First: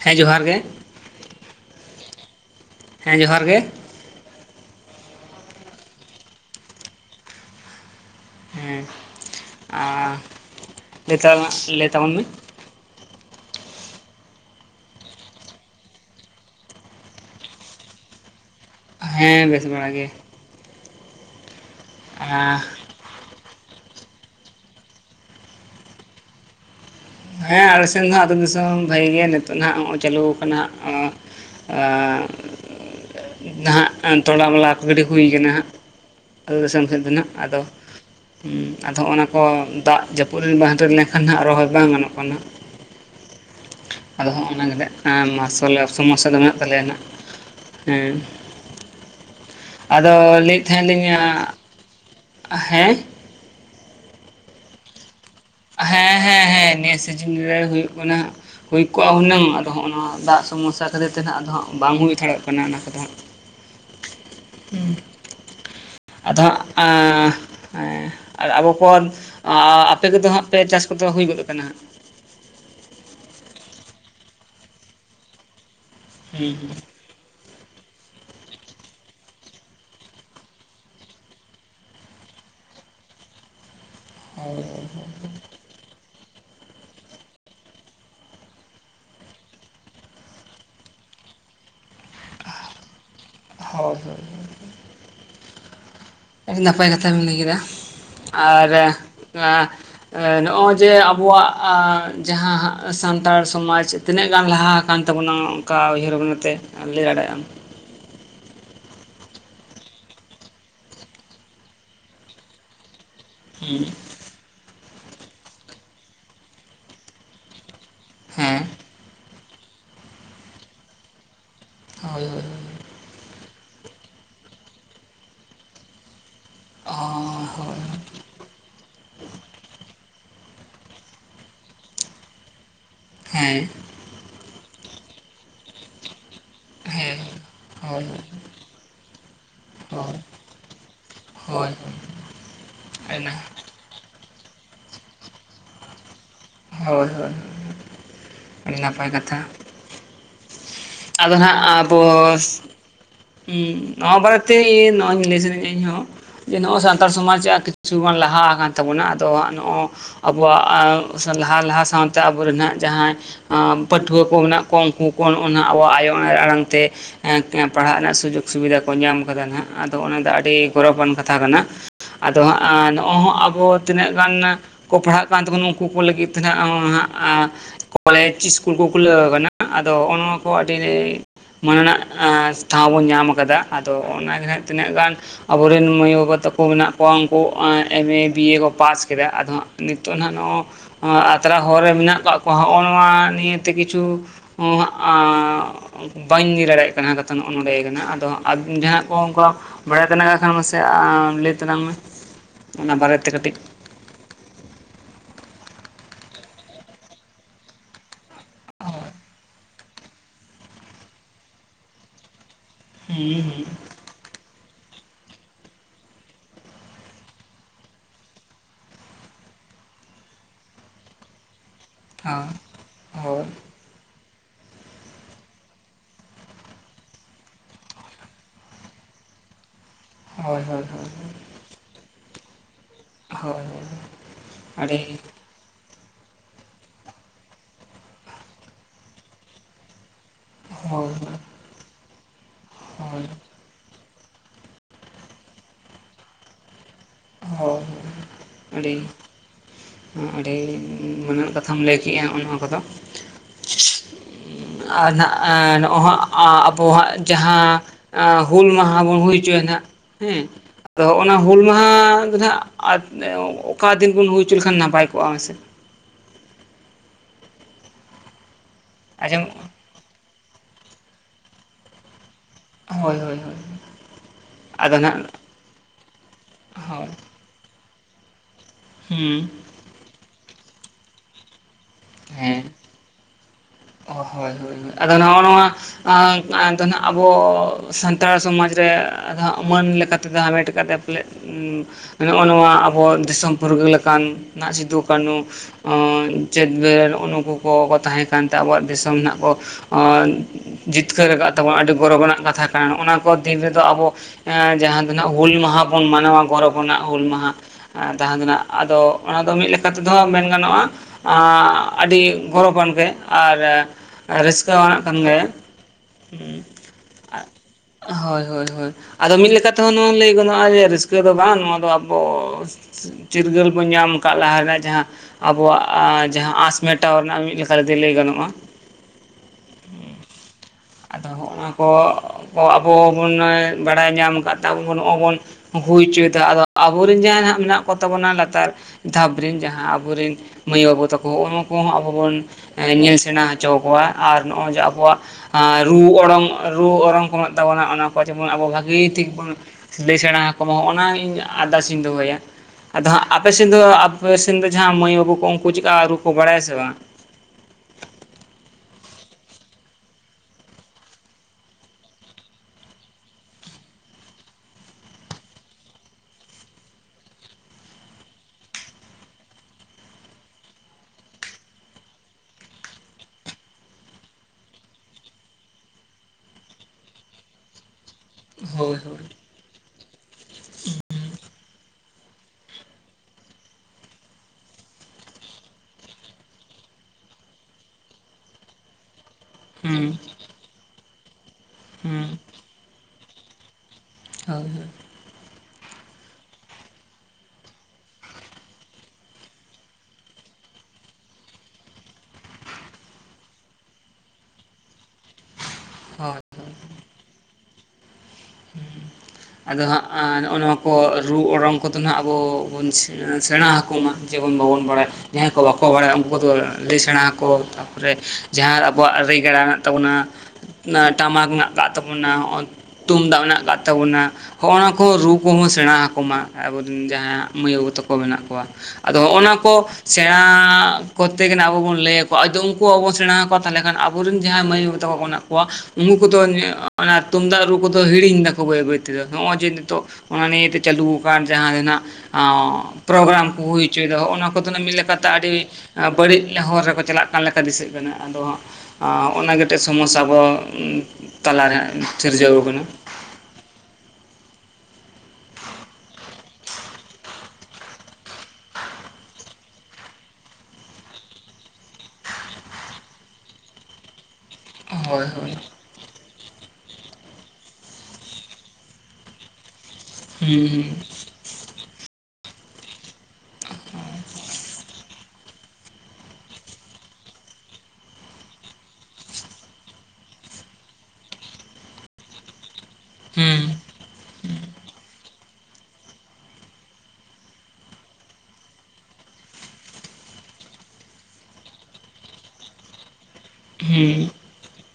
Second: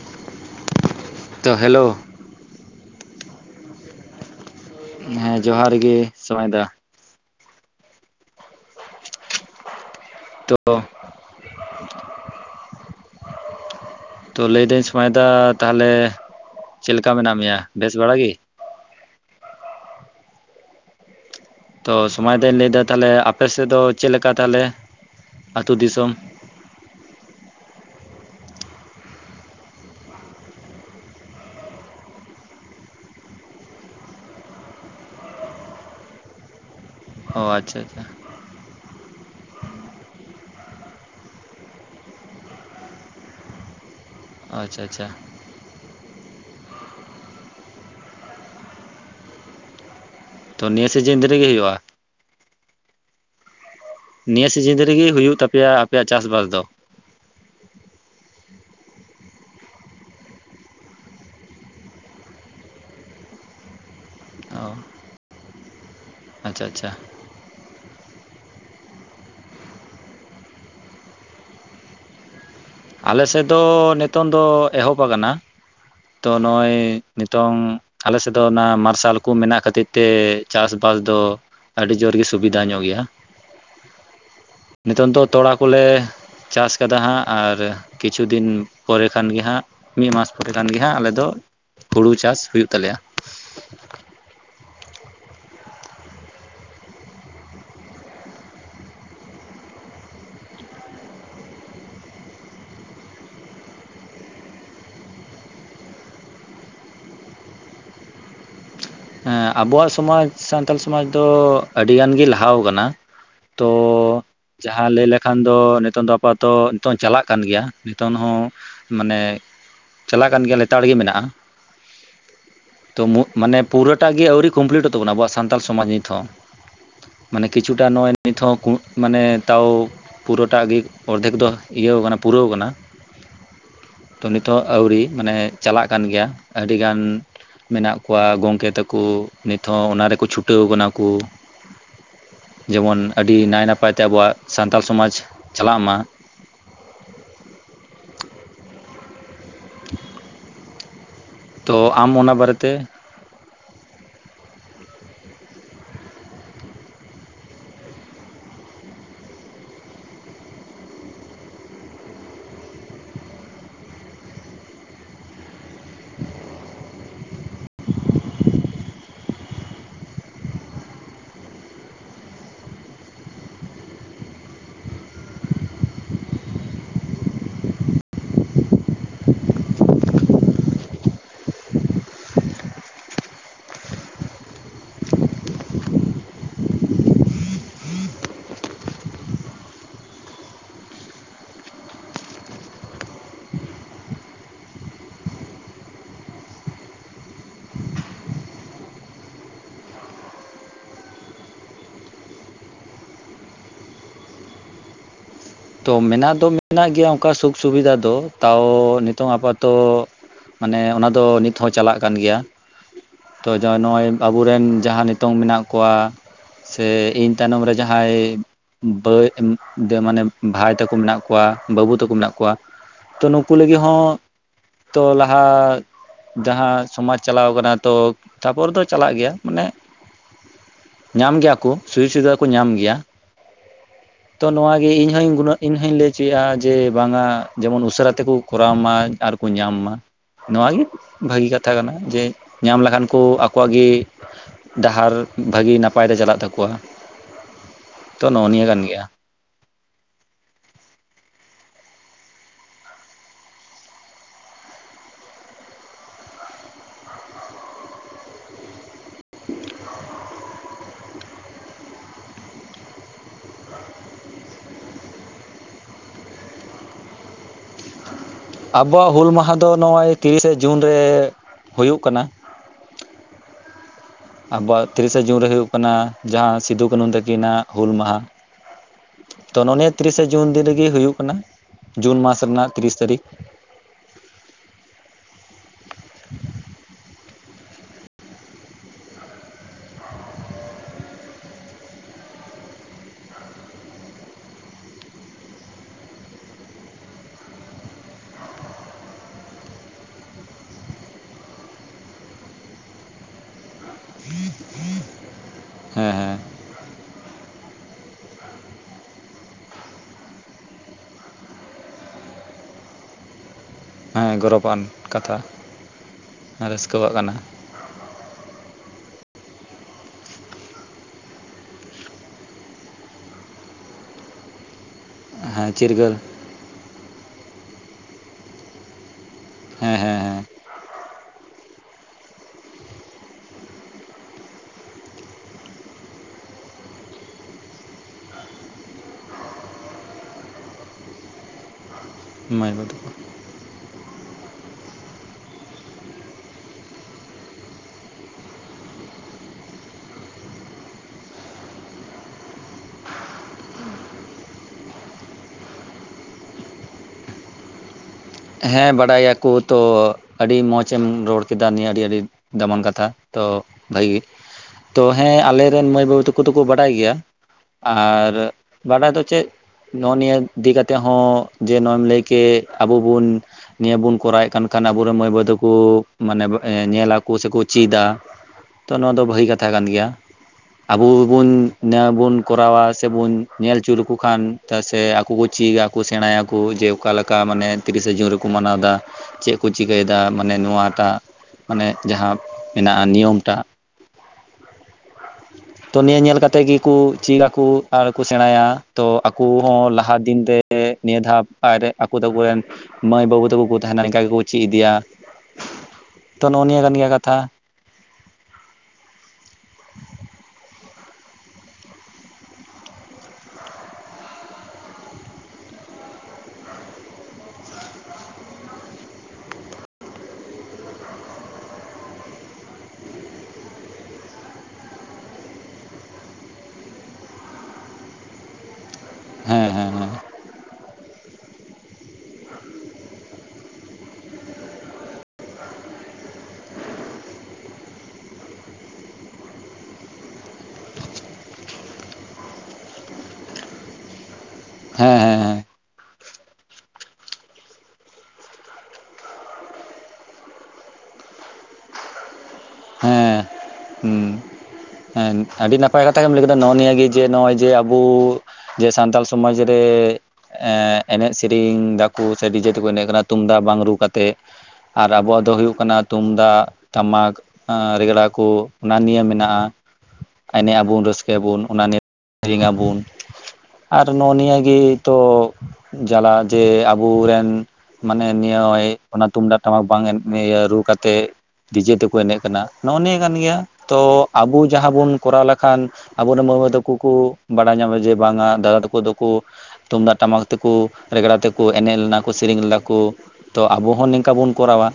ᱦᱮᱸ ᱡᱚᱦᱟᱨ ᱜᱮ? ᱛᱚ ᱦᱮᱞᱳ ᱦᱮᱸ ᱡᱚᱦᱟᱨ ᱜᱮ? ᱦᱮᱸ ᱡᱚᱦᱟᱨ ᱜᱮ ᱥᱚᱢᱟᱭ ᱫᱟ᱾ ᱦᱮᱸ ᱟ ᱛᱚ [unintelligible] ᱞᱮ ᱛᱟᱵᱚᱱ ᱢᱮ? ᱛᱚ ᱞᱟᱹᱭᱫᱟᱹᱧ ᱥᱚᱢᱚᱭᱮᱫᱟ ᱛᱟᱦᱚᱞᱮ ᱪᱮᱫ ᱞᱮᱠᱟ ᱢᱮᱱᱟᱜ ᱢᱮᱭᱟ ᱵᱮᱥ ᱵᱟᱲᱟ ᱜᱮ? ᱦᱮᱸ ᱵᱮᱥ ᱵᱟᱲᱟᱜ ᱜᱮ᱾ ᱛᱚ ᱥᱚᱢᱟᱭ ᱫᱟ ᱟᱨ ᱞᱟᱹᱭᱮᱫᱟ ᱛᱟᱦᱚᱞᱮ ᱟᱯᱮ ᱥᱮᱫ ᱫᱚ ᱪᱮᱫ ᱞᱮᱠᱟ ᱛᱟᱦᱚᱞᱮ ᱟᱹᱛᱩ ᱫᱤᱥᱚᱢ? ᱦᱮᱸ ᱟᱞᱮ ᱥᱮᱱ ᱫᱚ ᱦᱟᱜ ᱟᱹᱛᱩ ᱫᱤᱥᱚᱢ ᱵᱷᱟᱹᱜᱮ ᱜᱮᱭᱟ ᱱᱤᱛᱚᱜ ᱱᱟᱜ ᱦᱚᱸᱜᱼᱚᱭ ᱪᱟᱹᱞᱩ ᱠᱟᱱᱟᱜ ᱚ ᱟ ᱱᱟᱦᱟᱜ ᱛᱚᱲᱟ ᱵᱟᱞᱟ ᱜᱟᱹᱰᱤ ᱦᱩᱭ ᱠᱟᱱᱟ ᱦᱟᱸᱜ᱾ ᱟᱹᱛᱩ ᱫᱤᱥᱚᱢ ᱥᱮᱫ ᱫᱚ ᱦᱟᱸᱜ ᱚ ᱟᱫᱚ ᱟᱪᱪᱷᱟ ᱟᱪᱪᱷᱟ ᱦᱸ ᱟᱫᱚ ᱦᱚᱸᱜᱼᱱᱟ ᱠᱚ ᱫᱟᱜ ᱡᱟᱹᱯᱩᱫ ᱨᱮ ᱵᱟᱝ ᱦᱴᱮᱨ ᱞᱮᱱᱠᱷᱟᱱ ᱦᱟᱜ ᱨᱚᱦᱚᱭ ᱵᱟᱝ ᱜᱟᱱᱚᱜ ᱠᱟᱱᱟ᱾ ᱟᱫᱚ ᱦᱚᱸᱜ ᱟᱪᱪᱷᱟ ᱚᱱᱟ ᱟᱪᱪᱷᱟ ᱢᱟᱥᱼᱼ ᱥᱚᱢᱚᱥᱥᱟ ᱫᱚ ᱢᱮᱱᱟᱜ ᱛᱟᱞᱮᱭᱟ ᱦᱸ ᱟᱫᱚᱼᱼ ᱞᱟᱹᱭᱮᱫ ᱛᱚ ᱛᱟᱦᱮ ᱱᱤᱭᱟᱹ ᱥᱤᱡᱤᱱ ᱞᱤᱧᱟᱹ ᱨᱮᱜᱮ ᱦᱩᱭᱩᱜᱼᱟ ᱦᱮᱸ ᱱᱤᱭᱟᱹ ᱥᱤᱡᱤᱱ ᱨᱮᱜᱮᱳ ᱦᱩᱭᱩᱜᱳ ᱛᱟᱯᱼᱼ ᱦᱮᱸ ᱦᱮᱸ ᱦᱮᱸ ᱱᱤᱭᱟᱹ ᱥᱤᱡᱤᱱ ᱨᱮᱳ ᱦᱩᱭᱩᱜ ᱠᱟᱱᱟ᱾ ᱦᱩᱭ ᱠᱚᱜᱼᱟ ᱦᱩᱱᱟᱹᱝ ᱟᱫᱚ ᱦᱚᱸᱜᱼ ᱱᱚᱣᱟ ᱫᱟᱜ ᱥᱚᱢᱚᱥᱥᱟ ᱠᱷᱟᱹᱛᱤᱨ ᱛᱮ ᱦᱟᱜ ᱟᱫᱚ ᱦᱟᱜ ᱵᱟᱝ ᱦᱩᱭ ᱦᱟᱛᱟᱲᱚᱜ ᱠᱟᱱᱟ ᱚᱱᱟ ᱠᱚᱫᱚ ᱦᱟᱸᱜ [unintelligible] ᱦᱚᱢ ᱟᱫᱚ ᱟᱪᱪᱷᱟ ᱟᱪᱪᱷᱟ ᱦᱟᱸᱜ ᱟᱵᱚ ᱯᱚᱨ ᱟᱯᱮ ᱠᱚᱫᱚ ᱦᱟᱸᱜᱼᱼ ᱟᱯᱮ ᱪᱟᱥ ᱠᱚᱫᱚ ᱦᱩᱭ ᱜᱚᱫ ᱟᱠᱟᱱᱟ ᱦᱟᱜ᱾ ᱟᱞᱮ ᱥᱮᱫ ᱫᱚ ᱱᱤᱛᱚᱝ ᱫᱚ ᱮᱦᱚᱵ ᱟᱠᱟᱱᱟ ᱛᱚ ᱦᱩᱸ ᱦᱩᱸ ᱱᱚᱜᱼᱚᱭ ᱱᱤᱛᱚᱝ ᱟᱞᱮᱥᱮᱫ ᱫᱚ ᱚᱱᱟ ᱢᱟᱨᱥᱟᱞ ᱠᱚ ᱢᱮᱱᱟᱜ ᱠᱷᱟᱹᱛᱤᱨ ᱛᱮ ᱪᱟᱥᱵᱟᱥ ᱫᱚᱼᱼ ᱟᱹᱰᱤ ᱡᱳᱨᱜ ᱥᱩᱵᱤᱫᱷᱟ ᱧᱚᱜ ᱜᱮᱭᱟ ᱱᱤᱛᱚᱝ ᱫᱚ ᱛᱚᱲᱟ᱾ ᱠᱚᱞᱮ ᱪᱟᱥ ᱠᱟᱫᱟ ᱦᱟᱸᱜ ᱟᱨ ᱠᱤᱪᱷᱩ ᱫᱤᱱ ᱯᱚᱨᱮ ᱠᱷᱟᱱ ᱜᱮ ᱦᱟᱸᱜ ᱢᱤᱫ ᱢᱟᱥ ᱯᱚᱨᱮᱼᱼ ᱠᱟᱱ ᱜᱮ ᱦᱟᱜ ᱟᱞᱮ ᱫᱚ ᱦᱩᱲᱩ ᱪᱟᱥ ᱦᱩᱭᱩᱜ ᱛᱟᱞᱮᱭᱟ᱾ ᱦᱚᱭ ᱦᱚᱭ ᱟᱹᱰᱤ ᱱᱟᱯᱟᱭ ᱠᱟᱛᱷᱟ ᱵᱤᱱ ᱞᱟᱹᱭ ᱠᱮᱫᱟ ᱟᱨ ᱱᱚᱣᱟᱼᱼ ᱱᱚᱜᱼᱚᱭ ᱡᱮ ᱟᱵᱚᱣᱟᱜ ᱡᱟᱦᱟᱸᱟᱸ ᱥᱟᱱᱛᱟᱲ ᱥᱚᱢᱟᱡᱽ ᱛᱤᱱᱟᱹᱜ ᱜᱟᱱ ᱞᱟᱦᱟ ᱟᱠᱟᱱ ᱛᱟᱵᱚᱱᱟ ᱚᱱᱠᱟ ᱩᱭᱦᱟᱹᱨ ᱵᱵᱚᱱᱟᱛᱮ ᱞᱟᱹᱭ ᱫᱟᱲᱮᱭᱟᱜᱼᱟᱢ ᱦᱮᱸ ᱟᱵᱚᱣᱟᱜ ᱥᱚᱢᱟᱡᱽ ᱥᱟᱱᱛᱟᱞ ᱥᱚᱢᱟᱡᱽ ᱫᱚ ᱟᱹᱰᱤ ᱜᱟᱱ ᱜᱮ ᱞᱟᱦᱟ ᱟᱠᱟᱱᱟ᱾ ᱛᱚ ᱡᱟᱦᱟᱸ ᱞᱟᱹᱭ ᱞᱮᱠᱷᱟᱱ ᱫᱚ ᱱᱤᱛᱚᱝ ᱫᱚ ᱟᱯᱟᱛᱚ ᱱᱤᱛᱚᱝ ᱪᱟᱞᱟᱜ ᱠᱟᱱ ᱜᱮᱭᱟ᱾ ᱚᱛᱚᱱ ᱦᱚᱸ ᱦᱮᱸ ᱢᱟᱱᱮ ᱪᱟᱞᱟᱜ ᱠᱟᱱ ᱜᱮᱭᱟ ᱞᱮᱛᱟᱲ ᱜᱮ ᱢᱮᱱᱟᱜᱼᱟ᱾ ᱦᱩᱭ ᱛᱚ ᱢᱟᱱᱮ ᱯᱩᱨᱟᱹᱴᱟᱜ ᱜᱮ ᱟᱹᱣᱨᱤ ᱠᱚᱢᱯᱞᱤᱴᱚᱜ ᱛᱟᱵᱚᱱᱟ ᱟᱵᱚᱣᱟᱜ ᱥᱟᱱᱛᱟᱞ ᱥᱚᱢᱟᱡᱽ ᱱᱤᱛ ᱦᱚᱸ, ᱢᱟᱱᱮ ᱚ ᱦᱳᱭ ᱠᱤᱪᱷᱩᱴᱟ ᱱᱚᱜᱼᱚᱭ ᱱᱤᱛᱦ ᱦᱚᱸᱼᱼ ᱢᱟᱱᱮ ᱛᱟᱣ ᱯᱩᱨᱟᱹᱴᱟᱜ ᱜᱮ ᱚᱨᱫᱷᱮᱠ ᱫᱚ ᱤᱭᱟᱹᱣ ᱠᱟᱱᱟ ᱯᱩᱨᱟᱹᱣ ᱠᱟᱱᱟ᱾ ᱦᱮᱸ ᱛᱚ ᱱᱤᱛᱚᱜ ᱟᱹᱣᱨᱤ ᱢᱟᱱᱮ ᱪᱟᱞᱟᱜ ᱠᱟᱱ ᱜᱮᱭᱟ ᱟᱹᱰᱤᱜᱟᱱ ᱦᱮᱸ ᱢᱮᱱᱟᱜ ᱦᱳᱭ ᱠᱚᱣᱟ ᱜᱚᱝᱠᱼᱼ ᱜᱮ ᱛᱟᱠᱚ ᱱᱤᱛᱦᱚᱸ ᱚᱱᱟ ᱨᱮᱠᱚ ᱪᱷᱩᱴᱟᱹᱣ ᱟᱠᱟᱱᱟ ᱠᱚ ᱦᱳᱭᱼᱼ ᱡᱮᱢᱚᱱ ᱟᱹᱰᱤ ᱱᱟᱭᱼᱱᱟᱯᱟᱭ ᱛᱮ ᱟᱵᱚᱣᱟᱜ ᱥᱟᱱᱛᱟᱞ ᱥᱚᱢᱟᱡ ᱪᱟᱞᱟᱜ ᱢᱟ᱾ ᱦᱳᱭ ᱦᱳᱭ ᱟᱹᱰᱤ ᱱᱟᱯᱟᱭ ᱠᱟᱛᱷᱟ᱾ [unintelligible] ᱟᱫᱚ ᱦᱟᱸᱜ ᱛᱚ ᱟᱵᱚ ᱟᱢ ᱚᱱᱟ ᱵᱟᱨᱮᱛᱮ ᱦ ᱱᱚᱣᱟ ᱵᱟᱨᱮ ᱛᱮ ᱱᱚᱣᱟᱧ ᱞᱟᱹᱭ ᱥᱟᱱᱟ ᱤᱧ ᱦᱚᱸ ᱡᱮ ᱱᱚᱜᱚᱭ ᱥᱟᱱᱛᱟᱲ ᱥᱚᱢᱟᱡ ᱨᱮᱭᱟᱜ ᱠᱤᱪᱷᱩ ᱜᱟᱱ ᱞᱟᱦᱟ ᱟᱠᱟᱱ ᱛᱟᱵᱚᱱᱟ ᱟᱫᱚ ᱱᱚᱜᱚᱭ ᱟᱵᱚᱣᱟᱜᱼᱼ ᱞᱟᱦᱟ ᱞᱟᱦᱟ ᱥᱟᱶᱛᱮ ᱟᱵᱚᱨ ᱨᱮᱱᱟᱜ ᱡᱟᱦᱟᱸᱭᱼᱼ ᱯᱟᱹᱴᱷᱩᱣᱟᱹ ᱠᱚ ᱢᱮᱱᱟᱜ ᱠᱚᱣᱟ ᱩᱱᱠᱩ ᱠᱚ ᱱᱚᱜᱼᱚ ᱱᱟ ᱟᱵᱚᱣᱟᱜ ᱟᱭᱳ ᱟᱲ ᱟᱲᱟᱝ ᱛᱮ ᱯᱟᱲᱦᱟᱜ ᱨᱮᱱᱟᱜ ᱥᱩᱡᱳᱜᱽ ᱥᱩᱵᱤᱫᱷᱟ ᱠᱚ ᱧᱟᱢ ᱠᱟᱫᱟ ᱦᱟᱸᱜ ᱟᱫᱚ ᱚᱱᱟ ᱫᱚ ᱟᱹᱰᱤ ᱜᱚᱨᱚᱵᱽᱟᱱ ᱠᱟᱛᱷᱟ ᱠᱟᱱᱟ᱾ ᱟᱫᱚ ᱦᱟᱸᱜ ᱱᱚᱜᱼᱚᱭ ᱟᱵᱚ ᱛᱤᱱᱟᱹᱜ ᱜᱟᱱ ᱠᱚ ᱯᱟᱲᱦᱟᱜ ᱠᱟᱱ ᱛᱟᱵᱚᱱᱟ ᱩᱱᱼᱼ ᱩᱱᱠᱩ ᱠᱚ ᱞᱟᱹᱜᱤᱫ ᱛᱮ ᱱᱟᱦᱟᱜ ᱦᱟᱸᱜ ᱠᱚᱞᱮᱡᱽ ᱥᱠᱩᱞ ᱠᱚ ᱠᱷᱩᱞᱟᱹᱣ ᱟᱠᱟᱱᱟ ᱟᱫᱚ ᱱᱚᱣᱟ ᱠᱚ ᱟᱹᱰᱤ ᱢᱚᱱᱮᱱᱟᱜ ᱴᱷᱟᱶ ᱵᱚᱱ ᱧᱟᱢ ᱟᱠᱟᱫᱟ ᱟᱫᱚ ᱚᱱᱟ ᱜᱮ ᱛᱤᱱᱟᱹᱜ ᱜᱟᱱ ᱟᱵᱚᱨᱮᱱ ᱢᱟᱹᱭ ᱵᱟᱵᱟ ᱛᱟᱠᱚ ᱢᱮᱱᱟᱜ ᱠᱚᱣᱟ ᱩᱱᱠᱩ ᱮᱢ ᱮ ᱵᱤᱭᱮ ᱠᱚ ᱯᱟᱥ ᱠᱮᱫᱟ ᱟᱫᱚ ᱦᱜ ᱱᱤᱛᱚᱜ ᱱᱟᱟᱜ ᱱᱚᱼᱼ ᱟᱛᱨᱟ ᱦᱚᱨ ᱨᱮ ᱢᱮᱱᱟᱜ ᱠᱟᱜ ᱠᱚᱣᱟ ᱦᱚᱜᱼᱚ ᱱᱚᱣᱟ ᱱᱤᱭᱟᱹᱮᱛᱮ ᱠᱤᱪᱷᱩ ᱚᱝ ᱟ ᱵᱟᱹᱧ ᱤᱭᱟᱹ ᱫᱟᱲᱮᱭᱟᱜ ᱠᱟᱱᱟ ᱠᱟᱛᱷᱟ ᱱᱚᱜᱼᱚ ᱱᱸᱰᱮ ᱠᱟᱱᱟ ᱟᱫᱚ ᱡᱟᱦᱟᱸ ᱠᱚ ᱚᱱᱠᱟ ᱵᱟᱲᱟᱭ ᱛᱮᱱᱟᱜ ᱠᱟᱜ ᱠᱷᱟᱱ ᱢᱟᱥᱮ ᱞᱟᱹᱭ ᱛᱟᱞᱟᱝ ᱢᱮ ᱚᱱᱟ ᱵᱟᱨᱮᱛᱮ ᱠᱟᱹᱴᱤᱡ ᱛᱚ ᱢᱮᱱᱟᱜ ᱫᱚ ᱢᱮᱱᱟᱜ ᱜᱮᱭᱟ ᱚᱱᱠᱟ ᱥᱩᱠ ᱥᱩᱵᱤᱫᱷᱟ ᱫᱚ ᱛᱟᱣ ᱱᱤᱛᱚᱝ ᱟᱯᱟᱛᱚ ᱢᱟᱱᱮ ᱚᱱᱟ ᱫᱚ ᱱᱤᱛ ᱦᱚᱸ ᱪᱟᱞᱟᱜ ᱠᱟᱱ ᱜᱮᱭᱟ ᱦᱩᱸ ᱛᱚᱡᱟ ᱱᱚᱜᱼᱚᱭ ᱟᱵᱚᱨᱮᱱ ᱡᱟᱦᱟᱸ ᱱᱤᱛᱚᱝ ᱢᱮᱱᱟᱜ ᱠᱚᱣᱟ ᱥᱮ ᱤᱧ ᱛᱟᱭᱱᱚᱢ ᱨᱮ ᱡᱟᱦᱟᱸᱭ ᱵᱟᱹᱭ ᱢᱟᱱᱮ ᱵᱷᱟᱭ ᱛᱟᱠᱚ ᱢᱮᱱᱟᱜ ᱠᱚᱣᱟ ᱵᱟᱹᱵᱩ ᱛᱟᱠᱚ ᱢᱮᱱᱟᱜ ᱠᱚᱣᱟ ᱛᱚ ᱦᱩᱸ ᱱᱩᱠᱩ ᱞᱟᱹᱜᱤᱫ ᱦᱚᱸ ᱛᱚ ᱞᱟᱦᱟ ᱡᱟᱦᱟᱸ ᱥᱚᱢᱟᱡᱽ ᱪᱟᱞᱟᱣ ᱠᱟᱱᱟ ᱛᱚ ᱛᱟᱯᱚᱨ ᱫᱚ ᱪᱟᱞᱟᱜ ᱜᱮᱭᱟ ᱢᱟᱱᱮ ᱦᱳᱭ ᱦᱳᱭ ᱦᱳᱭ ᱦᱳᱭ ᱦᱳᱭ ᱧᱟᱢ ᱜᱮᱭᱟ ᱠᱚ ᱥᱩᱡᱳᱜ ᱥᱩᱵᱤᱫᱷᱟ ᱠᱚ ᱧᱟᱢ ᱜᱮᱭᱟ ᱦᱳᱭ ᱦᱳᱭ ᱛᱚ ᱱᱚᱣᱟ ᱜᱮ ᱟᱹᱰᱤ ᱤᱧ ᱩᱱᱟᱹᱜ ᱤᱧ ᱦᱚᱧ ᱞᱟᱹᱭ ᱪᱚᱭᱮᱭᱟ ᱡᱮ ᱵᱟᱝᱟ ᱡᱮᱢᱚᱱ ᱩᱥᱟᱹᱨᱟ ᱛᱮᱠᱚ ᱠᱚᱨᱟᱣ ᱢᱟ ᱟᱨ ᱠᱚ ᱧᱟᱢ ᱢᱟ ᱱᱚᱣᱟᱜᱮ ᱦᱳᱭ ᱦᱳᱭ ᱵᱷᱟᱹᱜᱤ ᱠᱟᱛᱷᱟ ᱠᱟᱱᱟ ᱡᱮ ᱧᱟᱢ ᱞᱮᱠᱷᱟᱱ ᱠᱚ ᱦᱳᱭ ᱟᱠ ᱟᱠᱚᱣᱟᱜ ᱜᱮ ᱰᱟᱦᱟᱨ ᱵᱷᱟᱹᱜᱤ ᱱᱟᱯᱟᱭ ᱛᱮ ᱪᱟᱞᱟᱜ ᱛᱟᱠᱚᱣᱟ ᱚ ᱛᱚ ᱱᱚᱜᱼᱚ ᱱᱤᱭᱟᱹ ᱠᱟᱱ ᱟᱹᱰᱤ ᱜᱮᱭᱟ ᱟᱹᱰᱤ ᱢᱟᱹᱱ ᱟᱱᱟᱜ ᱠᱟᱛᱷᱟᱢ ᱞᱟᱹᱭ ᱠᱮᱜᱼᱟ ᱚᱱᱚᱣᱟ ᱠᱚᱫᱚ ᱟᱨ ᱱᱟᱦᱟᱜ ᱱᱚᱜᱼᱚᱭ ᱟᱵᱚᱣᱟᱜ ᱡᱟᱦᱟᱸ ᱦᱩᱞ ᱢᱟᱦᱟ ᱵᱚᱱ ᱦᱩᱭ ᱦᱚᱪᱚᱭᱟ ᱱᱟᱦᱟᱜ ᱦᱮᱸ ᱟᱫᱚ ᱚᱱᱟ ᱦᱩᱞ ᱢᱟᱦᱟ ᱚᱱᱟ ᱫᱚ ᱱᱟᱦᱟᱜ ᱚᱠᱟ ᱫᱤᱱ ᱵᱚᱱ ᱦᱩᱭ ᱚᱪᱚ ᱞᱮᱠᱷᱟᱱ ᱱᱟᱯᱟᱭ ᱠᱚᱜᱼᱟ ᱢᱟᱥᱮ? ᱟᱵᱚᱣᱟᱜ ᱦᱩᱞ ᱟᱸᱡᱚᱢ ᱢᱟᱦᱟ ᱫᱚ ᱱᱚᱜᱼᱚᱭ ᱛᱤᱨᱤᱥᱮ ᱡᱩᱱ ᱨᱮ ᱦᱩᱭᱩᱜ ᱠᱟᱱᱟ᱾ ᱦᱳᱭ ᱦᱳᱭ ᱦᱳᱭ ᱟᱵᱚᱣᱟᱜ ᱟᱫᱚ ᱛᱤᱨᱤᱥᱟ ᱱᱟᱦᱟᱜ ᱡᱩᱱ ᱨᱮ ᱦᱩᱭᱩᱜ ᱠᱟᱱᱟ ᱡᱟᱦᱟᱸ ᱥᱤᱫᱩ ᱠᱟᱹᱱᱩ ᱦᱳᱭ ᱛᱟᱹᱠᱤᱱᱟᱜ ᱦᱩᱞ ᱢᱟᱦᱟ᱾ ᱦᱮᱸ ᱛᱚ ᱱᱚᱜᱤᱭᱟᱹ ᱛᱤᱨᱤᱥᱮ ᱡᱩᱱ ᱫᱤᱱ ᱨᱮᱜᱮ ᱦᱩᱭᱩᱜ ᱠᱟᱱᱟ ᱡᱩᱱ ᱢᱟᱥ ᱦᱮᱸ ᱨᱮᱱᱟᱜ ᱛᱤᱨᱤᱥ ᱛᱟᱹᱨᱤᱠᱷ ᱚ ᱦᱳᱭ ᱦᱳᱭ ᱟᱫᱚ ᱱᱚᱜᱚ ᱱᱚᱣᱟ [unintelligible] ᱟᱵᱚ ᱥᱟᱱᱛᱟᱲ ᱥᱚᱢᱟᱡᱽ ᱨᱮ ᱟᱫᱚ ᱦᱟᱸᱜ ᱢᱟᱹᱱ ᱞᱮᱠᱟᱛ ᱫᱟ ᱦᱟᱢᱮᱴ ᱠᱟᱛᱮ ᱯᱟᱞᱮ ᱱᱚᱜᱼᱚ ᱱᱚᱣᱟ ᱟᱵᱚ ᱫᱤᱥᱚᱢ ᱯᱷᱩᱨᱜᱟᱹᱞᱟᱠᱟᱱ ᱱᱟᱜ ᱥᱤᱫᱩ ᱠᱟᱱᱩ ᱚᱸ ᱪᱮᱫ ᱵᱮ ᱱᱩᱜᱩ ᱱᱩᱠᱩ ᱠᱚᱠᱚ ᱛᱟᱦᱮᱸ ᱠᱟᱱᱛᱮ ᱟᱵᱚᱣᱟᱜ ᱫᱤᱥᱚᱢ ᱱᱟᱜ ᱠᱚ ᱡᱤᱛᱠᱟᱹᱨ ᱟᱠᱟᱫ ᱛᱟᱵᱚᱱᱟ ᱟᱹᱰᱤ ᱜᱚᱨᱚᱵᱽ ᱟᱱᱟᱜ ᱠᱟᱛᱷᱟ ᱠᱟᱱᱟ ᱦᱚᱱᱚᱜᱟ ᱠᱚ ᱫᱤᱱ ᱨᱮᱫᱚ ᱟᱵᱚ ᱮ ᱡᱟᱦᱟᱸ ᱫᱤᱱᱟᱜ ᱦᱩᱞ ᱢᱟᱦᱟ ᱵᱚᱱ ᱦᱮᱸ ᱦᱮᱸ ᱢᱟᱱᱟᱣᱟ ᱜᱚᱨᱚᱵ ᱵᱚᱱᱟᱜ ᱦᱩᱞ ᱢᱟᱦᱟ ᱡᱟᱦᱟᱸ ᱨᱮᱱᱟᱜ ᱟᱫᱚ ᱚᱱᱟ ᱫᱚ ᱢᱤᱫ ᱞᱮᱠᱟᱛᱮᱫᱚ ᱢᱮᱱ ᱜᱟᱱᱚᱜᱼᱟ ᱟ ᱟᱹᱰᱤ ᱜᱚᱨᱚᱵᱟᱱ ᱜᱮ ᱟᱨᱮ ᱮ ᱦᱮᱸ ᱨᱟᱹᱥᱠᱟᱹ ᱜᱚᱨᱚᱵᱟᱱ ᱟᱱᱟᱜ ᱠᱟᱱ ᱜᱮ ᱠᱟᱛᱷᱟ ᱨᱟᱹᱥᱠᱟᱹᱣᱟᱜ ᱠᱟᱱᱟ ᱦᱳᱭ ᱦᱳᱭ ᱦᱳᱭ ᱟᱫᱚ ᱢᱤᱫ ᱞᱮᱠᱟ ᱛᱮᱦᱚᱸ ᱱᱚᱣᱟ ᱞᱟᱹᱭ ᱜᱟᱱᱚᱜᱼᱟ ᱡᱮ ᱨᱟᱹᱥᱠᱟᱹ ᱫᱚ ᱵᱟᱝ ᱱᱚᱣᱟ ᱫᱚ ᱟᱵᱚ ᱪᱤᱨᱜᱟᱹᱞ ᱵᱚᱱ ᱧᱟᱢ ᱟᱠᱟᱫ ᱞᱟᱦᱟ ᱨᱮ ᱡᱟᱦᱟᱸ ᱦᱮᱸ ᱟᱵᱚᱣᱟᱜ ᱪᱤᱨᱜᱟᱹᱞ ᱡᱟᱦᱟᱸ ᱟᱸᱥ ᱢᱮᱴᱟᱣ ᱨᱮᱱᱟᱜ ᱢᱤᱫ ᱞᱮᱠᱟᱛᱮ ᱞᱟᱹᱭ ᱜᱟᱱᱚᱜᱼᱟ᱾ ᱦᱮᱸ ᱦᱮᱸ ᱦᱮᱸ ᱦᱚᱜᱚ ᱱᱟ ᱠᱚ ᱟᱵᱚ ᱵᱚᱱ ᱵᱟᱲᱟᱭ ᱧᱟᱢ ᱠᱟᱫ ᱛᱮ ᱟᱵᱚ ᱱᱚᱜᱚᱵᱚᱱ ᱦᱩᱭ ᱪᱚᱭᱫᱟ ᱟᱫᱚ ᱟᱵᱚᱨᱮᱱ ᱡᱟᱦᱟᱸᱭ ᱦᱟᱜ ᱢᱮᱱᱟᱜ ᱠᱚ ᱛᱟᱵᱚᱱᱟ ᱞᱟᱛᱟᱨ ᱡᱟᱦᱟ ᱵᱮᱨᱮᱱ ᱡᱟᱦᱟ ᱟᱵᱚ ᱨᱮᱱ ᱢᱟᱹᱭ ᱵᱟᱹᱵᱩ ᱛᱟᱠᱚ ᱦᱚᱜᱚ ᱱᱩᱠᱩ ᱦᱚ ᱟᱵᱚ ᱵᱚᱱ ᱢᱟᱹᱭ ᱵᱟᱹᱵᱩ ᱛᱟᱠᱚ ᱧᱮᱞ ᱥᱮᱬᱟ ᱦᱚᱪᱚ ᱠᱟᱣᱟ ᱟᱨ ᱱᱚᱜᱼᱚᱭ ᱡᱮ ᱟᱵᱚᱣᱟᱜ ᱟ ᱨᱩ ᱚᱲᱚᱝ ᱨᱩ ᱚᱨᱚᱝ ᱠᱚ ᱢᱮᱱᱟᱜ ᱛᱟᱵᱚᱱᱟ ᱚᱱᱟ ᱠᱚ ᱡᱮᱢᱚᱱ ᱟᱵᱚ ᱵᱷᱟᱹᱜᱤ ᱴᱷᱤᱠ ᱵᱚᱱ ᱞᱟᱹᱭ ᱥᱮᱸᱲᱟ ᱟᱠᱚ ᱢᱮ ᱚᱱᱟ ᱤᱧ ᱟᱨᱫᱟᱥ ᱤᱧ ᱫᱚᱦᱚᱭᱟ ᱟᱫᱚ ᱦᱟᱸᱜ ᱟᱯᱮ ᱥᱮᱫ ᱫᱚ ᱟᱯᱮ ᱥᱮᱱ ᱫᱚ ᱡᱟᱦᱟᱸ ᱢᱟᱹᱭ ᱵᱟᱹᱵᱩ ᱠᱚ ᱩᱱᱠᱩ ᱪᱮᱫᱠᱟ ᱨᱩ ᱠᱚ ᱵᱟᱲᱟᱭᱟ ᱥᱮ ᱵᱟᱝ? ᱦᱮᱸ ᱵᱟᱰᱟᱭᱟᱠᱚ ᱛᱚ ᱟᱹᱰᱤ ᱢᱚᱸᱡᱽ ᱮᱢ ᱨᱚᱲ ᱠᱮᱫᱟ ᱱᱤᱭᱟᱹ ᱟᱹᱰᱤ ᱟᱹᱰᱤ ᱫᱟᱢᱟᱱ ᱠᱟᱛᱷᱟ ᱛᱚ ᱵᱷᱟᱹᱜᱤ ᱜᱮ ᱛᱚ ᱦᱮᱸ ᱟᱞᱮ ᱨᱮᱱ ᱢᱟᱹᱭ ᱵᱟᱹᱵᱩ ᱛᱟᱠᱚ ᱫᱚᱠᱚ ᱵᱟᱰᱟᱭ ᱜᱮᱭᱟ ᱟᱨ ᱵᱟᱰᱟᱭ ᱫᱚ ᱪᱮᱫ? ᱱᱚᱜᱼᱚ ᱱᱤᱭᱟᱹ ᱤᱫᱤ ᱠᱟᱛᱮᱜ ᱦᱚᱸ ᱡᱮ ᱱᱚᱜ ᱮᱢ ᱞᱟᱹᱭ ᱠᱮᱫ ᱟᱵᱚ ᱵᱚᱱ ᱱᱤᱭᱟᱹ ᱵᱚᱱ ᱠᱚᱨᱟᱣᱮᱫ ᱠᱟᱱ ᱠᱷᱟᱱ ᱟᱵᱚᱨᱮᱱ ᱢᱟᱹᱭ ᱵᱟᱹᱭ ᱛᱟᱠᱚ ᱢᱟᱱᱮ ᱧᱮᱞᱟᱠᱚ ᱥᱮᱠᱚ ᱪᱮᱫᱟ ᱛᱚ ᱦᱳᱭ ᱱᱚᱣᱟ ᱫᱚ ᱦᱳᱭ ᱵᱷᱟᱹᱜᱤ ᱠᱟᱛᱷᱟ ᱠᱟᱱ ᱜᱮᱭᱟ ᱟᱵᱚ ᱵᱚᱱ ᱵᱚᱱ ᱠᱚᱨᱟᱣᱟ ᱥᱮᱵᱚᱱ ᱧᱮᱞ ᱦᱚᱪᱚ ᱞᱮᱠᱚ ᱠᱷᱟᱱ ᱥᱮ ᱟᱠᱚ ᱠᱚ ᱪᱮᱫᱟ ᱥᱮᱸᱲᱟᱭᱟ ᱠᱚ ᱡᱮ ᱚᱠᱟᱞᱮᱠᱟ ᱢᱟᱱᱮ ᱛᱤᱨᱤᱥᱟ ᱡᱩᱱ ᱨᱮᱠᱚ ᱢᱟᱱᱟᱣᱫᱟ ᱪᱮᱫ ᱠᱚ ᱦᱩᱸ ᱪᱤᱠᱟᱹᱭᱮᱫᱟ ᱢᱟᱱᱮ ᱱᱚᱣᱟᱴᱟᱜ ᱢᱟᱱᱮ ᱦᱩᱸ ᱡᱟᱦᱟᱸ ᱢᱮᱱᱟᱜᱼᱟ ᱱᱤᱭᱚᱢ ᱴᱟᱜ ᱦᱳᱭ ᱦᱳᱭ [inaudible] ᱛᱚ ᱱᱤᱭᱟᱹ ᱧᱮᱞ ᱠᱟᱛᱮᱜ ᱜᱮᱠᱚ ᱪᱮᱫ ᱟᱠᱚ ᱟᱨᱠᱚ ᱥᱮᱸᱲᱟᱭᱟ ᱛᱚ ᱟᱠᱚ ᱦᱚᱸ ᱞᱟᱦᱟ ᱫᱤᱱᱨᱮ ᱡᱮ ᱱᱤᱭᱟᱹ ᱫᱷᱟᱯ ᱟᱨ ᱟᱠᱚ ᱛᱟᱠᱚ ᱨᱮᱱ ᱢᱟᱹᱭ ᱵᱟᱹᱵᱩ ᱛᱟᱠᱚ ᱠᱚ ᱛᱟᱦᱮᱱᱟ ᱤᱱᱠᱟ ᱜᱮᱠᱚ ᱪᱮᱫ ᱤᱫᱤᱭᱟ ᱦᱳᱭ ᱛᱚ ᱦᱳᱭ ᱱᱚᱜᱼᱚ ᱱᱤᱭᱟᱹ ᱠᱟᱱ ᱜᱮᱭᱟ ᱠᱟᱛᱷᱟ [unintelligible] ᱟᱫᱚ ᱦᱟᱸᱜ ᱱᱚᱜᱼᱚ ᱱᱚᱣᱟ ᱠᱚ ᱨᱩ ᱚᱨᱚᱝ ᱠᱚᱫᱚ ᱱᱟᱜ ᱟᱵᱚ ᱵᱚᱱ ᱥᱮᱸᱲᱟ ᱟᱠᱚ ᱢᱟ ᱡᱮᱢᱚᱱ ᱵᱟᱵᱚᱱ ᱵᱟᱲᱟᱭᱟ ᱡᱟᱦᱟᱸᱭ ᱠᱚ ᱵᱟᱠᱚ ᱵᱟᱲᱟᱭᱟ ᱩᱱᱠᱩ ᱫᱚ ᱞᱟᱹᱭ ᱥᱮᱸᱲᱟ ᱟᱠᱚ ᱛᱟᱨᱯᱚᱨᱮ ᱡᱟᱦᱟᱸ ᱟᱵᱚᱣᱟᱜ ᱨᱮᱜᱟᱲᱟ ᱢᱮᱱᱟᱜ ᱛᱟᱵᱚᱱᱟ ᱴᱟᱢᱟᱠ ᱢᱮᱱᱟᱜ ᱟᱠᱟᱫ ᱛᱟᱵᱚᱱᱟ ᱛᱩᱢᱫᱟᱜ ᱢᱮᱱᱟᱜ ᱟᱠᱟᱫ ᱛᱟᱵᱚᱱᱟ ᱦᱚᱜᱼᱱᱟ ᱠᱚ ᱨᱩ ᱠᱚᱦᱚᱸ ᱥᱮᱸᱲᱟ ᱟᱠᱚᱢᱟ ᱟᱵᱚᱨᱮᱱ ᱡᱟᱦᱟᱸ ᱢᱟᱹᱭ ᱵᱟᱹᱵᱩ ᱛᱟᱠᱚ ᱢᱮᱱᱟᱜ ᱠᱚᱣᱟ ᱟᱫᱚ ᱦᱚᱸᱜ ᱱᱚᱣᱟ ᱦᱮᱸ ᱠᱚ ᱦᱮᱸ ᱥᱮᱸᱲᱟ ᱠᱚᱨᱛᱮ ᱜᱮ ᱟᱵᱚ ᱵᱚᱱ ᱞᱟᱹᱭ ᱟᱠᱚᱣᱟ ᱡᱚᱫᱤ ᱩᱱᱠᱩ ᱦᱚᱸᱵᱚᱱ ᱥᱮᱸᱲᱟ ᱟᱠᱚᱣᱟ ᱛᱟᱦᱚᱞᱮ ᱠᱷᱟᱱ ᱟᱵᱚᱨᱮᱱ ᱡᱟᱦᱟᱸᱭ ᱢᱟᱹᱭ ᱵᱟᱹᱵᱩ ᱢᱮᱱᱟᱜ ᱠᱚᱣᱟ ᱩᱱᱠᱩ ᱠᱚᱫᱚ ᱛᱩᱢᱫᱟᱜ ᱨᱩ ᱠᱚᱫᱚ ᱦᱤᱲᱤᱧ ᱫᱟᱠᱚ ᱵᱟᱹᱭ ᱵᱟᱹᱭ ᱛᱮᱫᱚ ᱱᱚᱜᱼᱚᱭ ᱡᱮ ᱱᱤᱛᱚᱜ ᱚᱱᱟ ᱱᱤᱭᱮᱛᱮ ᱪᱟᱹᱞᱩ ᱟᱠᱟᱱ ᱡᱟᱦᱟᱸ ᱦᱮᱱᱟᱜ ᱚᱸᱜ ᱯᱨᱳᱜᱨᱟᱢ ᱠᱚ ᱦᱩᱭ ᱦᱚᱪᱚᱭᱮᱫᱟ ᱱᱚᱜᱼᱚ ᱱᱚᱣᱟ ᱠᱚᱫᱚ ᱢᱤᱫ ᱦᱮᱸ ᱞᱮᱠᱟᱛᱮ ᱦᱮᱸ ᱦᱮᱸ ᱦᱮᱸ ᱟᱹᱰᱤ ᱵᱟᱹᱲᱤᱡ ᱦᱚᱨ ᱨᱮᱠᱚ ᱪᱟᱞᱟᱜ ᱠᱟᱱ ᱞᱮᱠᱟ ᱫᱤᱥᱟᱹᱜ ᱠᱟᱱᱟ ᱟᱫᱚ ᱦᱟᱸᱜ ᱚᱱᱟ ᱜᱮᱴᱮᱡ ᱥᱚᱢᱚᱥᱟ ᱵᱚ ᱛᱟᱞᱟᱨᱮ ᱥᱤᱨᱡᱟᱹᱣ ᱟᱠᱟᱱᱟ ᱦᱮᱸ ᱦᱩᱸ ᱦᱮᱸ ᱟᱹᱰᱤ ᱱᱟᱯᱟᱭ ᱠᱟᱛᱷᱟ ᱜᱮᱢ ᱞᱟᱹᱭ ᱠᱮᱫᱟ ᱱᱚᱜᱼᱚ ᱱᱤᱭᱟᱹᱜᱮ ᱡᱮ ᱱᱚᱜᱼᱚᱭ ᱡᱮ ᱟᱵᱚ ᱡᱮ ᱥᱟᱱᱛᱟᱞ ᱥᱚᱢᱟᱡᱽ ᱨᱮ ᱮᱸᱜ ᱮᱱᱮᱡ ᱥᱮᱨᱮᱧ ᱫᱟᱠᱚ ᱥᱮ ᱰᱤᱡᱮ ᱛᱮᱠᱚ ᱮᱱᱮᱡ ᱠᱟᱱᱟ ᱛᱩᱢᱫᱟᱜ ᱵᱟᱝ ᱨᱩ ᱠᱟᱛᱮ ᱛᱮ ᱟᱨ ᱦᱳᱭ ᱟᱵᱚᱣᱟᱜ ᱫᱚ ᱦᱳᱭ ᱦᱩᱭᱩᱜ ᱠᱟᱱᱟ ᱛᱩᱢᱫᱟᱜ ᱴᱟᱢᱟᱠ ᱟᱸ ᱨᱮᱜᱽᱲᱟ ᱠᱚ ᱚᱱᱟ ᱱᱤᱭᱟᱹ ᱢᱮᱱᱟᱜᱼᱟ ᱮᱱᱮᱡ ᱦᱩᱸ ᱟᱵᱚᱱ ᱨᱟᱹᱥᱠᱟᱹᱭᱟᱵᱚᱱ ᱚᱱᱟ [inaudible] ᱥᱮᱨᱮᱧ ᱟᱵᱚᱱ ᱟᱨ ᱱᱚᱜᱼᱚᱭ ᱱᱤᱭᱟᱹ ᱜᱮ ᱛᱚ ᱡᱟᱞᱟ ᱡᱮ ᱟᱵᱚᱨᱮᱱ ᱢᱟᱱᱮ ᱱᱤᱭᱟᱹ ᱚᱱᱟ ᱛᱩᱢᱫᱟᱜ ᱴᱟᱢᱟᱠ ᱵᱟᱝ ᱤᱭᱟᱹ ᱨᱩ ᱠᱟᱛᱮᱫ ᱰᱤᱡᱮ ᱛᱮᱠᱚ ᱮᱱᱮᱡ ᱠᱟᱱᱟ ᱱᱚᱜᱼᱚᱭ ᱱᱤᱭᱟᱹ ᱠᱟᱱ ᱜᱮᱭᱟ ᱦᱩᱸ ᱛᱚ ᱟᱵᱚ ᱡᱟᱦᱟᱸ ᱵᱚᱱ ᱠᱚᱨᱟᱣ ᱞᱮᱠᱷᱟᱱ ᱟᱵᱚᱨᱮᱱ ᱢᱟᱹᱭ ᱵᱟᱹᱵᱩ ᱛᱟᱠᱚ ᱠᱚ ᱵᱟᱲᱟᱭ ᱧᱟᱢᱟ ᱡᱮ ᱵᱟᱝ-ᱟ ᱫᱟᱫᱟ ᱛᱟᱠᱚ ᱫᱚᱠᱚ ᱛᱩᱢᱫᱟᱜ ᱴᱟᱢᱟᱠ ᱛᱮᱠᱚ ᱨᱮᱜᱽᱲᱟ ᱛᱮᱠᱚ ᱮᱱᱮᱡ ᱞᱮᱱᱟ ᱠᱚ ᱥᱮᱨᱮᱧ ᱞᱮᱫᱟ ᱠᱚ ᱛᱚ ᱦᱩᱸ ᱟᱵᱚ ᱦᱚᱸ ᱦᱩᱸ ᱱᱤᱝᱠᱟ ᱵᱚᱱ ᱠᱚᱨᱟᱣᱟ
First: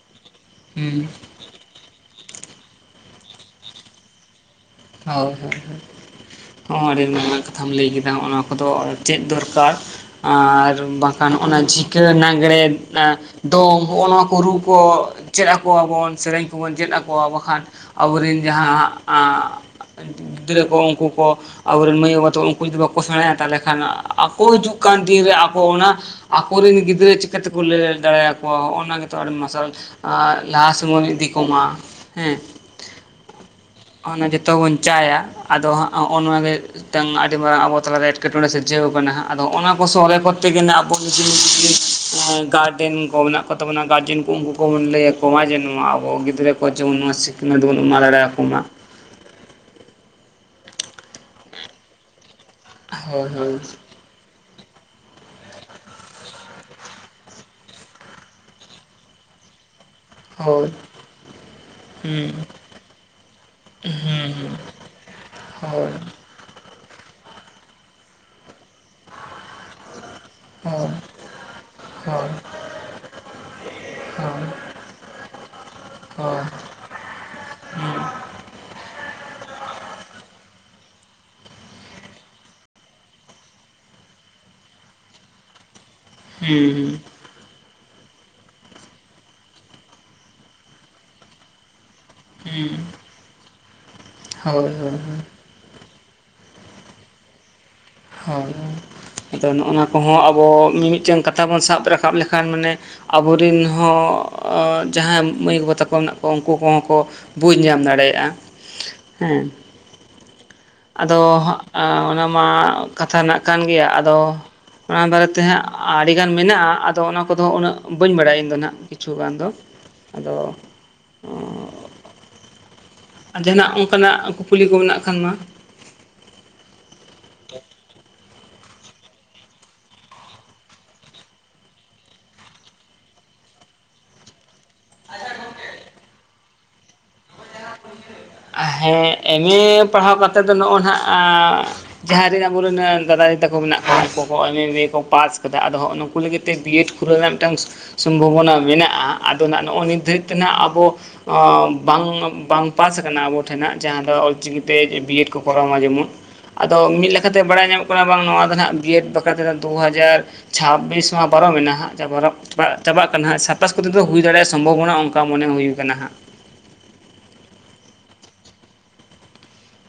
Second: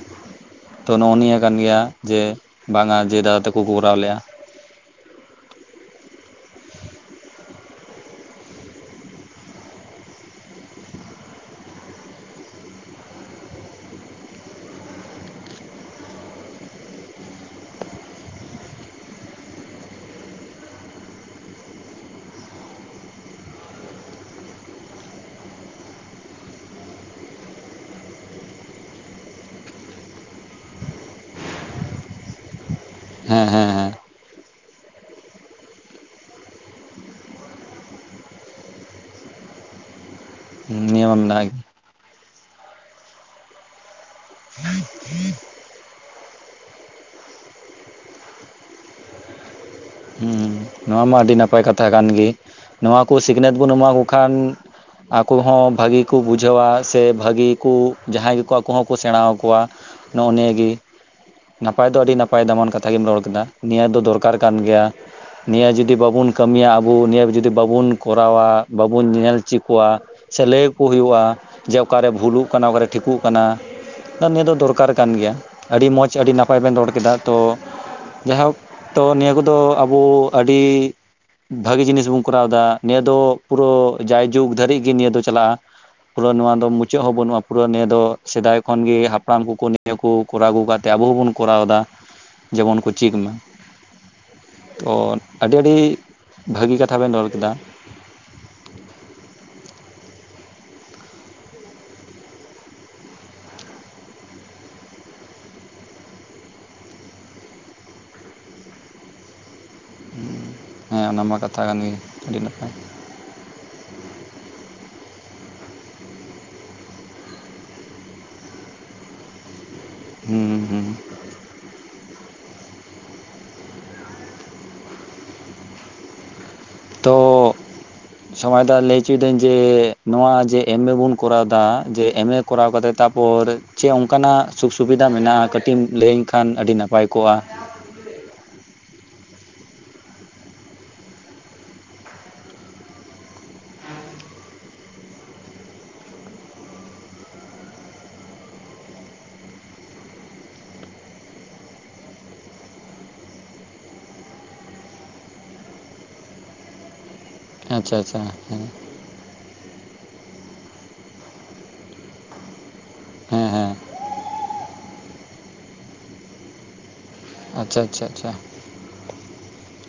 ᱛᱚ ᱦᱩᱸ ᱱᱚᱜᱼᱚ ᱱᱤᱭᱟᱹ ᱠᱟᱱ ᱜᱮᱭᱟ ᱡᱮ ᱵᱟᱝᱟ ᱡᱮ ᱫᱟᱫᱟ ᱛᱮᱠᱚ ᱠᱚᱨᱟᱣ ᱞᱮᱼᱟ ᱦᱳᱭ ᱦᱳᱭ ᱦᱳᱭ ᱦᱚᱸ ᱟᱹᱰᱤ ᱢᱟᱨᱟᱝ ᱠᱟᱛᱷᱟᱢ ᱞᱟᱹᱭ ᱠᱮᱫᱟ ᱦᱚᱜᱚᱱᱟ ᱠᱚᱫᱚ ᱪᱮᱫ ᱫᱚᱨᱠᱟᱨ ᱟᱨ ᱵᱟᱝᱠᱷᱟᱱ ᱱᱚᱜ ᱱᱟ ᱡᱷᱤᱤᱠᱟᱹ ᱱᱟᱜᱽᱬᱮ ᱫᱚᱝ ᱦᱚᱸᱜᱼᱚ ᱱᱚᱣᱟ ᱠᱚ ᱨᱩ ᱠᱚ ᱪᱮᱫ ᱟᱠᱚᱣᱟᱵᱚᱱ ᱥᱮᱨᱮᱧ ᱠᱚᱵᱚᱱ ᱪᱮᱫ ᱟᱠᱚᱣᱟ ᱵᱟᱠᱷᱟᱱ ᱟᱵᱚᱨᱤᱱ ᱡᱟᱦᱟᱸ ᱦᱟᱜ ᱟ ᱜᱤᱫᱽᱨᱟᱹ ᱠᱚ ᱩᱱᱠᱩ ᱠᱚ ᱟᱵᱚᱨᱮᱱ ᱢᱟᱹᱭ ᱵᱟᱵᱟ ᱛᱟᱠᱚ ᱩᱱᱠᱩ ᱡᱩᱫᱤ ᱵᱟᱠᱚ ᱥᱮᱬᱟᱭᱟ ᱛᱟᱦᱚᱞᱮ ᱠᱷᱟᱱ ᱟᱠᱚ ᱦᱤᱡᱩᱜ ᱠᱟᱱ ᱫᱤᱱ ᱨᱮ ᱟᱠᱚ ᱚᱱᱟ ᱟᱠᱚᱨᱮᱱ ᱜᱤᱫᱽᱨᱟᱹ ᱪᱤᱠᱟᱹᱛᱮᱠᱚ ᱞᱟᱹᱭ ᱫᱟᱲᱮᱭᱟᱠᱚᱣᱟ ᱦᱚᱜᱚᱱᱟ ᱜᱮᱛᱚ ᱟᱹᱰᱤ ᱢᱟᱨᱥᱟᱞ ᱟᱨ ᱞᱟᱦᱟ ᱥᱮᱱᱵᱚᱱ ᱤᱫᱤ ᱠᱚᱢᱟ ᱦᱮᱸ ᱦᱮᱸ ᱦᱮᱸ ᱦᱮᱸ ᱚᱱᱟ ᱡᱚᱛᱚ ᱵᱚᱱ ᱪᱟᱭᱟ ᱟᱫᱚ ᱦᱟᱜ ᱦᱚᱸᱜᱚ ᱱᱚᱣᱟ ᱜᱮ ᱢᱤᱫᱴᱟᱝ ᱟᱹᱰᱤ ᱢᱟᱨᱟᱝ ᱟᱵᱚ ᱛᱟᱞᱟᱨᱮ ᱮᱴᱠᱮᱴᱚᱬᱮ ᱥᱤᱨᱡᱟᱹᱣ ᱠᱟᱱᱟ ᱦᱟᱸᱜ ᱟᱫᱚ ᱦᱚᱜᱚᱱᱟ ᱠᱚ ᱥᱚᱦᱨᱮ ᱠᱚ ᱛᱮᱜᱮ ᱱᱟ ᱟᱵᱚ ᱱᱤᱭᱟᱹ ᱢᱟ ᱢᱤᱫᱫᱤᱱ ᱢᱮᱱᱟᱜ ᱜᱮ ᱜᱟᱨᱰᱮᱱ ᱠᱚ ᱢᱮᱱᱟᱜ ᱠᱚᱛᱟ ᱵᱚᱱᱟ ᱜᱟᱨᱡᱮᱱ ᱩᱱᱠᱩ ᱠᱚᱵᱚᱱ ᱞᱟᱹᱭ ᱟᱠᱚ ᱢᱟ ᱡᱮ ᱱᱚᱣᱟ ᱟᱵᱚ ᱜᱤᱫᱽᱨᱟᱹ ᱠᱚ ᱡᱮᱢᱚᱱ ᱱᱚᱣᱟ ᱥᱤᱠᱷᱱᱟᱹᱛ ᱵᱚᱱ ᱮᱢᱟ ᱫᱟᱲᱮ ᱟᱠᱚ ᱢᱟ ᱦᱩᱸ ᱱᱚᱣᱟ ᱢᱟ ᱟᱹᱰᱤ ᱱᱟᱯᱟᱭ ᱠᱟᱛᱷᱟ ᱠᱟᱱ ᱜᱮ ᱱᱚᱣᱟ ᱠᱚ ᱦᱳᱭ ᱥᱤᱠᱷᱱᱟᱹᱛ ᱦᱳᱭ ᱵᱚᱱ ᱮᱢᱟ ᱠᱚ ᱠᱷᱟᱱ ᱟᱠᱚ ᱦᱚᱸ ᱵᱷᱟᱹᱜᱤ ᱠᱚ ᱵᱩᱡᱷᱟᱹᱣᱟ ᱥᱮ ᱵᱷᱟᱹᱜᱤ ᱠᱚ ᱡᱟᱦᱟᱸᱭ ᱜᱮᱠᱚ ᱟᱠᱚ ᱦᱚᱸᱠᱚ ᱥᱮᱬᱟ ᱟᱠᱚᱣᱟ ᱱᱚᱜᱚ ᱱᱤᱭᱟᱹ ᱦᱳᱭ ᱜᱤ ᱱᱟᱯᱟᱭ ᱫᱚ ᱟᱹᱰᱤ ᱦᱩᱸ ᱱᱟᱯᱟᱭ ᱫᱟᱢᱟᱱ ᱠᱟᱛᱷᱟ ᱜᱮᱢ ᱨᱚᱲ ᱠᱟᱫᱟ ᱱᱤᱭᱟᱹ ᱦᱩᱸ ᱫᱚ ᱫᱚᱨᱠᱟᱨ ᱦᱩᱸ ᱠᱟᱱ ᱜᱮᱭᱟ ᱱᱤᱭᱟᱹ ᱡᱩᱫᱤ ᱦᱳᱭ ᱵᱟᱵᱼᱼ ᱵᱚᱱ ᱠᱟᱹᱢᱤᱭᱟ ᱟᱵᱚ ᱱᱤᱭᱟᱹ ᱡᱩᱫᱤ ᱵᱟᱵᱚᱱ ᱠᱚᱨᱟᱣᱟ ᱵᱟᱵᱚᱱ ᱧᱮᱞ ᱪᱚ ᱠᱚᱣᱟ ᱥᱮ ᱦᱳᱭ ᱞᱟᱹᱭᱟᱠᱚ ᱦᱩᱭᱩᱜᱼᱟ ᱡᱮ ᱦᱳᱭ ᱚᱠᱟᱨᱮ ᱦᱳᱭ ᱵᱷᱩᱞᱩᱜ ᱠᱟᱱᱟ ᱚᱠᱟᱨᱮ ᱴᱷᱤᱠᱚᱜ ᱠᱟᱱᱟ ᱟᱨ ᱦᱳᱭ ᱦᱩᱸ ᱱᱤᱭᱟᱹ ᱦᱩᱸ ᱫᱚ ᱫᱚᱨᱠᱟᱨ ᱠᱟᱱ ᱜᱮᱭᱟ ᱟᱹᱰᱤ ᱢᱚᱡᱽ ᱟᱹᱰᱤ ᱱᱟᱯᱟᱭ ᱵᱮᱱ ᱨᱚᱲ ᱠᱮᱫᱟ ᱛᱚ ᱡᱟᱭᱦᱳᱠ ᱛᱚ ᱱᱤᱭᱟᱹ ᱠᱚᱫᱚ ᱟᱵᱚ ᱟᱹᱰᱤ ᱵᱷᱟᱜᱤ ᱡᱤᱱᱤᱥ ᱵᱚᱱ ᱠᱚᱨᱟᱣᱫᱟ ᱱᱤᱭᱟᱹ ᱫᱚ ᱯᱩᱨᱟᱹ ᱡᱟᱭᱡᱩᱜᱽ ᱫᱷᱟᱹᱨᱤᱡ ᱜᱮ ᱱᱤᱭᱟᱹ ᱫᱚ ᱪᱟᱞᱟᱜᱼᱟ᱾ ᱯᱩᱨᱟᱹ ᱱᱚᱣᱟ ᱫᱚ ᱢᱩᱪᱟᱹᱫ ᱦᱚᱸ ᱦᱩᱸ ᱵᱟᱹᱱᱩᱜᱼᱟ ᱯᱩᱨᱟᱹ ᱱᱤᱭᱟᱹ ᱫᱚ ᱥᱮᱫᱟᱭ ᱠᱷᱚᱱᱜᱮ ᱦᱟᱯᱲᱟᱢ ᱠᱚᱠᱚ ᱱᱤᱭᱟᱹ ᱠᱚ ᱠᱚᱨᱟᱣ ᱟᱹᱜᱩ ᱠᱟᱜᱛᱮ ᱟᱵᱚ ᱦᱚᱸᱵᱚᱱ ᱠᱚᱨᱟᱣ ᱫᱟ᱾ ᱦᱩᱸ ᱡᱮᱢᱚᱱ ᱠᱚ ᱪᱮᱫ ᱢᱟ ᱦᱳᱭ ᱦᱳᱭ ᱦᱳᱭ ᱚᱞ ᱟᱹᱰᱤ ᱟᱹᱰᱤ ᱵᱷᱟᱹᱜᱤ ᱠᱟᱛᱷᱟ ᱵᱮᱱ ᱨᱚᱲ ᱠᱮᱫᱟ ᱦᱳᱭ ᱟᱫᱚ ᱱᱚᱜᱚᱱᱟ ᱠᱚᱦᱚᱸ ᱟᱵᱚ ᱢᱤᱢᱤᱫᱴᱮᱱ ᱠᱟᱛᱷᱟ ᱵᱚᱱ ᱥᱟᱵ ᱨᱟᱠᱟᱵ ᱞᱮᱠᱷᱟᱱ ᱢᱟᱱᱮ ᱟᱵᱚᱨᱤᱱ ᱦᱚᱸ ᱡᱟᱦᱟᱸᱭ ᱢᱟᱹᱭ ᱜᱚᱜᱚ ᱛᱟᱠᱚ ᱢᱮᱱᱟᱜ ᱠᱚᱣᱟ ᱩᱱᱠᱩ ᱠᱚᱦᱚᱸ ᱠᱚ ᱵᱩᱡ ᱧᱟᱢ ᱫᱟᱲᱮᱭᱟᱜᱼᱟ ᱦᱮᱸ [unintelligible] ᱟᱫᱚ ᱠᱟᱛᱷᱟ ᱠᱟᱱ ᱜᱮ ᱦᱟᱸᱜ ᱚᱱᱟ ᱟᱹᱰᱤ ᱢᱟ ᱱᱟᱯᱟᱭ ᱠᱟᱛᱷᱟ ᱨᱮᱱᱟᱜ ᱠᱟᱱ ᱜᱮᱭᱟ ᱟᱫᱚ ᱚᱱᱟ ᱵᱟᱨᱮᱛᱮ ᱦᱟᱸᱜ ᱟᱹᱰᱤᱜᱟᱱ ᱢᱮᱱᱟᱜᱼᱟ ᱟᱫᱚ ᱚᱱᱟ ᱠᱚᱫᱚ ᱩᱱᱟᱹᱜ ᱵᱟᱹᱧ ᱵᱟᱲᱟᱭᱟ ᱤᱧ ᱫᱚ ᱱᱟᱦᱟᱜ ᱠᱤᱪᱷᱩ ᱜᱟᱱ ᱫᱚ ᱟᱫᱚ ᱦᱩᱸ ᱦᱩᱸ ᱚ ᱟᱨ ᱡᱟᱦᱟᱱᱟᱜ ᱚᱱᱠᱟᱱᱟᱜ ᱠᱩᱠᱞᱤ ᱠᱚ ᱢᱮᱱᱟᱜ ᱠᱷᱟᱱ ᱢᱟ ᱛᱚᱻ ᱥᱚᱢᱚᱭ ᱫᱟ ᱞᱟᱹᱭ ᱪᱚᱭᱫᱟᱹᱧ ᱡᱮ ᱱᱚᱣᱟ ᱡᱮ ᱮᱢ ᱮ ᱵᱚᱱ ᱠᱚᱨᱟᱣᱮᱫᱟ ᱡᱮ ᱮᱢ ᱮ ᱠᱚᱨᱟᱣ ᱠᱟᱛᱮ ᱛᱟᱯᱚᱨᱮ ᱪᱮᱫ ᱚᱱᱠᱟᱱᱟᱜ ᱥᱩᱠ ᱥᱩᱵᱤᱫᱷᱟ ᱢᱮᱱᱟᱜᱼᱟ ᱠᱟᱹᱴᱤᱡ ᱮᱢ ᱞᱟᱹᱭᱟᱹᱧ ᱠᱷᱟᱱ ᱟᱹᱰᱤ ᱱᱟᱯᱟᱭ ᱠᱚᱜᱼᱟ? ᱦᱮᱸ ᱮᱢ ᱮ ᱯᱟᱲᱦᱟᱣ ᱠᱟᱛᱮᱫ ᱫᱚ ᱱᱚᱜᱚ ᱱᱟᱜ ᱟᱻ ᱡᱟᱦᱟᱸᱭ ᱨᱤᱱ ᱟᱵᱚᱨ ᱨᱤᱱ ᱫᱟᱫᱟ ᱫᱤᱫᱤ ᱛᱟ ᱠᱚ ᱢᱮᱱᱟᱜ ᱠᱚᱣᱟ ᱩᱱᱠᱩ ᱠᱚ ᱮᱢ ᱮ ᱠᱤ ᱮ ᱠᱚ ᱯᱟᱥ ᱠᱟᱫᱟ ᱟᱫᱚ ᱦᱚᱸᱜ ᱱᱩᱠᱩ ᱞᱟᱹᱜᱤᱫ ᱛᱮ ᱵᱤᱭᱮᱰ ᱠᱷᱩᱞᱟᱹᱣ ᱨᱮᱱᱟᱜ ᱢᱤᱫᱴᱟᱝ ᱥᱚᱢᱵᱷᱚᱵᱚᱱᱟ ᱢᱮᱱᱟᱜᱼᱟ ᱟᱫᱚ ᱱᱟᱜ ᱱᱚᱼᱚᱜ ᱱᱤᱛ ᱫᱷᱟᱹᱨᱤᱡ ᱛᱮ ᱱᱟᱜ ᱟᱵᱚ ᱚᱸᱻ ᱵᱟᱝ ᱵᱟᱝ ᱯᱟᱥ ᱠᱟᱱᱟ ᱟᱵᱚ ᱴᱷᱮᱱᱟᱜ ᱡᱟᱦᱟᱸ ᱫᱚ ᱚᱞᱪᱤᱠᱤᱛᱮ ᱵᱤᱮᱰ ᱠᱚ ᱠᱚᱨᱟᱣ ᱢᱟ ᱡᱮᱢᱚᱱ ᱟᱫᱚ ᱢᱤᱫᱞᱟᱠ ᱤᱱᱟᱛᱮ ᱵᱟᱲᱟᱭ ᱧᱟᱢᱚᱜ ᱟᱪᱪᱷᱟ ᱠᱟᱱᱟ ᱟᱪᱪᱷᱟ ᱵᱟᱝ ᱱᱚᱣᱟ ᱫᱚ ᱦᱮᱸ ᱱᱟᱦᱟᱜ ᱵᱤᱭᱮᱰ ᱫᱚ ᱱᱚᱛᱮᱱᱟᱜ ᱫᱩ ᱦᱟᱟᱡᱟᱨ ᱪᱷᱟᱵᱤᱥ ᱢᱟ ᱯᱟᱨᱚᱢ ᱮᱱᱟ ᱦᱟᱸᱜ [unintelligible] ᱯᱟᱜ ᱪᱟᱵᱟᱜ ᱠᱟᱱᱟ ᱦᱟᱸᱜ ᱦᱮᱸ ᱦᱮᱸ ᱥᱟᱛᱯᱟᱥ ᱠᱚᱛᱮ ᱫᱚ ᱦᱩᱭ ᱫᱟᱲᱮᱭᱟᱜ ᱥᱚᱢᱵᱷᱚᱵᱚᱱᱟ ᱚᱱᱠᱟ ᱢᱚᱱᱮ ᱦᱩᱭᱟ ᱠᱟᱱᱟ ᱦᱟᱸᱜ ᱟᱪᱪᱷᱟ ᱟᱪᱪᱷᱟ ᱟᱪᱪᱷᱟ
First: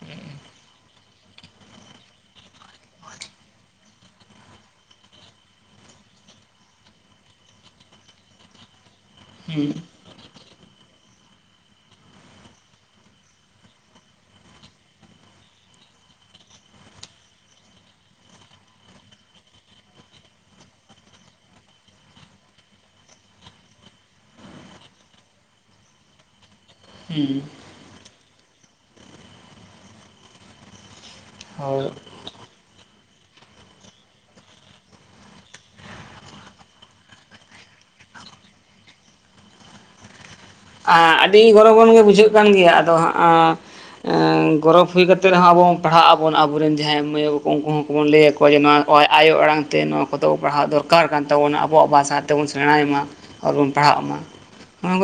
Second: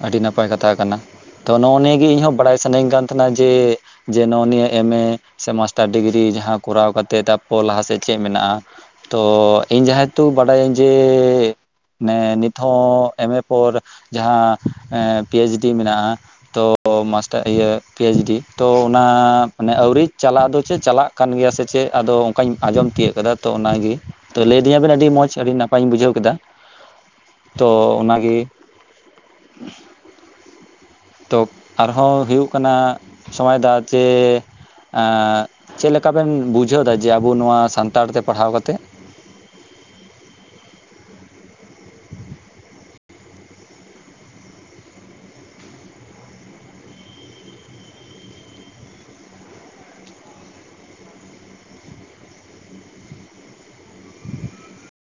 ᱟᱹᱰᱤ ᱱᱟᱯᱟᱭ ᱠᱟᱛᱷᱟ ᱠᱟᱱᱟ᱾ ᱛᱚ ᱱᱚᱜᱼᱚ ᱱᱤᱭᱟ. ᱜᱮ ᱤᱧᱦᱚᱸ ᱵᱟᱲᱟᱭ ᱥᱟᱱᱟᱧ ᱠᱟᱱ ᱛᱟᱦᱮᱱᱟ ᱡᱮ ᱱᱚᱜᱼᱚ ᱱᱤᱭᱟᱹ ᱮᱢᱮ ᱥᱮ ᱢᱟᱥᱴᱟᱨ ᱰᱤᱜᱽᱨᱤ ᱡᱟᱸᱦᱟᱸ ᱠᱚᱨᱟᱣ ᱠᱟᱛᱮᱫ ᱛᱟᱨᱯᱚᱨ ᱞᱟᱦᱟ ᱥᱮᱫ ᱪᱮᱫ ᱢᱮᱱᱟᱜᱼᱟ? ᱛᱚ ᱦᱩᱸ ᱤᱧ ᱡᱟᱦᱟᱭᱛᱩ ᱵᱟᱰᱟᱭᱟᱹᱧ ᱡᱮ ᱱᱮ ᱱᱤᱛ ᱦᱚᱸ ᱮᱢᱮ ᱯᱚᱨ ᱡᱟᱸᱦᱟᱸ ᱯᱤ ᱮᱭᱤᱪ ᱰᱤ ᱢᱮᱱᱟᱜᱼᱟ, ᱛᱚ ᱢᱟᱥᱴᱟᱨ ᱤᱭᱟᱹ ᱯᱤ ᱮᱭᱤᱪ ᱰᱤ ᱛᱚ ᱚᱱᱟ ᱟᱹᱣᱨᱤ ᱪᱟᱞᱟᱜ ᱫᱚ ᱪᱮᱫ ᱪᱟᱞᱟᱜ, ᱠᱟᱱ ᱜᱮᱭᱟ ᱥᱮ ᱪᱮᱫ ᱟᱫᱚ ᱚᱱᱠᱟᱧ ᱟᱸᱡᱚᱢ ᱛᱤᱭᱟᱹᱜ ᱠᱟᱫᱟ ᱛᱚ ᱚᱱᱟᱜᱮ᱾ ᱛᱚ ᱞᱟᱹᱭᱫᱤᱧᱟ ᱵᱮᱱ ᱟᱹᱰᱤ ᱢᱚᱸᱡᱽ ᱟᱹᱰᱤ ᱱᱟᱯᱟᱭ ᱤᱧ ᱵᱩᱡᱷᱟᱹᱣ ᱠᱮᱫᱟ᱾ ᱦᱮᱸ ᱛᱚ ᱚᱱᱟᱜᱮ ᱛᱳ ᱦᱳᱭ ᱟᱨᱦᱚᱸ ᱦᱩᱭᱩᱜ ᱠᱟᱱᱟ ᱥᱚᱢᱟᱭ ᱫᱟ ᱡᱮ, ᱟ ᱪᱮᱫ ᱞᱮᱠᱟᱵᱮᱱ ᱵᱩᱡᱷᱟᱹᱣ ᱮᱫᱟ ᱡᱮ ᱟᱵᱚ ᱱᱚᱣᱟ ᱥᱟᱱᱛᱟᱲ ᱛᱮ ᱯᱟᱲᱦᱟᱣ ᱠᱟᱛᱮᱫ᱾ ᱟᱹᱰᱤ ᱜᱚᱨᱚᱵᱟᱱ ᱜᱮ ᱵᱩᱡᱷᱟᱹᱜ ᱠᱟᱱ ᱜᱮᱭᱟ ᱟᱫᱚ ᱦᱟᱸᱜ᱾ ᱜᱚᱨᱚᱵᱽ ᱦᱩᱭ ᱠᱟᱛᱮᱫ ᱦᱚᱸ ᱟᱵᱚ ᱯᱟᱲᱦᱟᱜ ᱟᱵᱚᱱ ᱟᱵᱚᱨᱮᱱ ᱡᱟᱦᱟᱸᱭ ᱢᱟᱹᱭ ᱵᱟᱹᱵᱩ ᱛᱟᱠᱚ ᱩᱱᱠᱩ ᱦᱚᱸ᱾ ᱵᱚᱱ ᱞᱟᱹᱭ ᱟᱠᱚᱣᱟ ᱡᱮ ᱱᱚᱣᱟ ᱟᱭᱳ ᱟᱲᱟᱝ ᱛᱮ ᱱᱚᱣᱟ ᱠᱚᱫᱚ ᱯᱟᱲᱦᱟᱜ ᱫᱚᱨᱠᱟᱨ ᱠᱟᱱ ᱛᱟᱵᱚᱱᱟ ᱟᱵᱚᱣᱟᱜ ᱵᱷᱟᱥᱟ ᱛᱮᱵᱚᱱ ᱥᱮᱬᱟᱭ ᱢᱟ᱾ ᱟᱨ ᱵᱚᱱ ᱯᱟᱲᱦᱟᱜ ᱢᱟ᱾ ᱱᱚᱣᱟ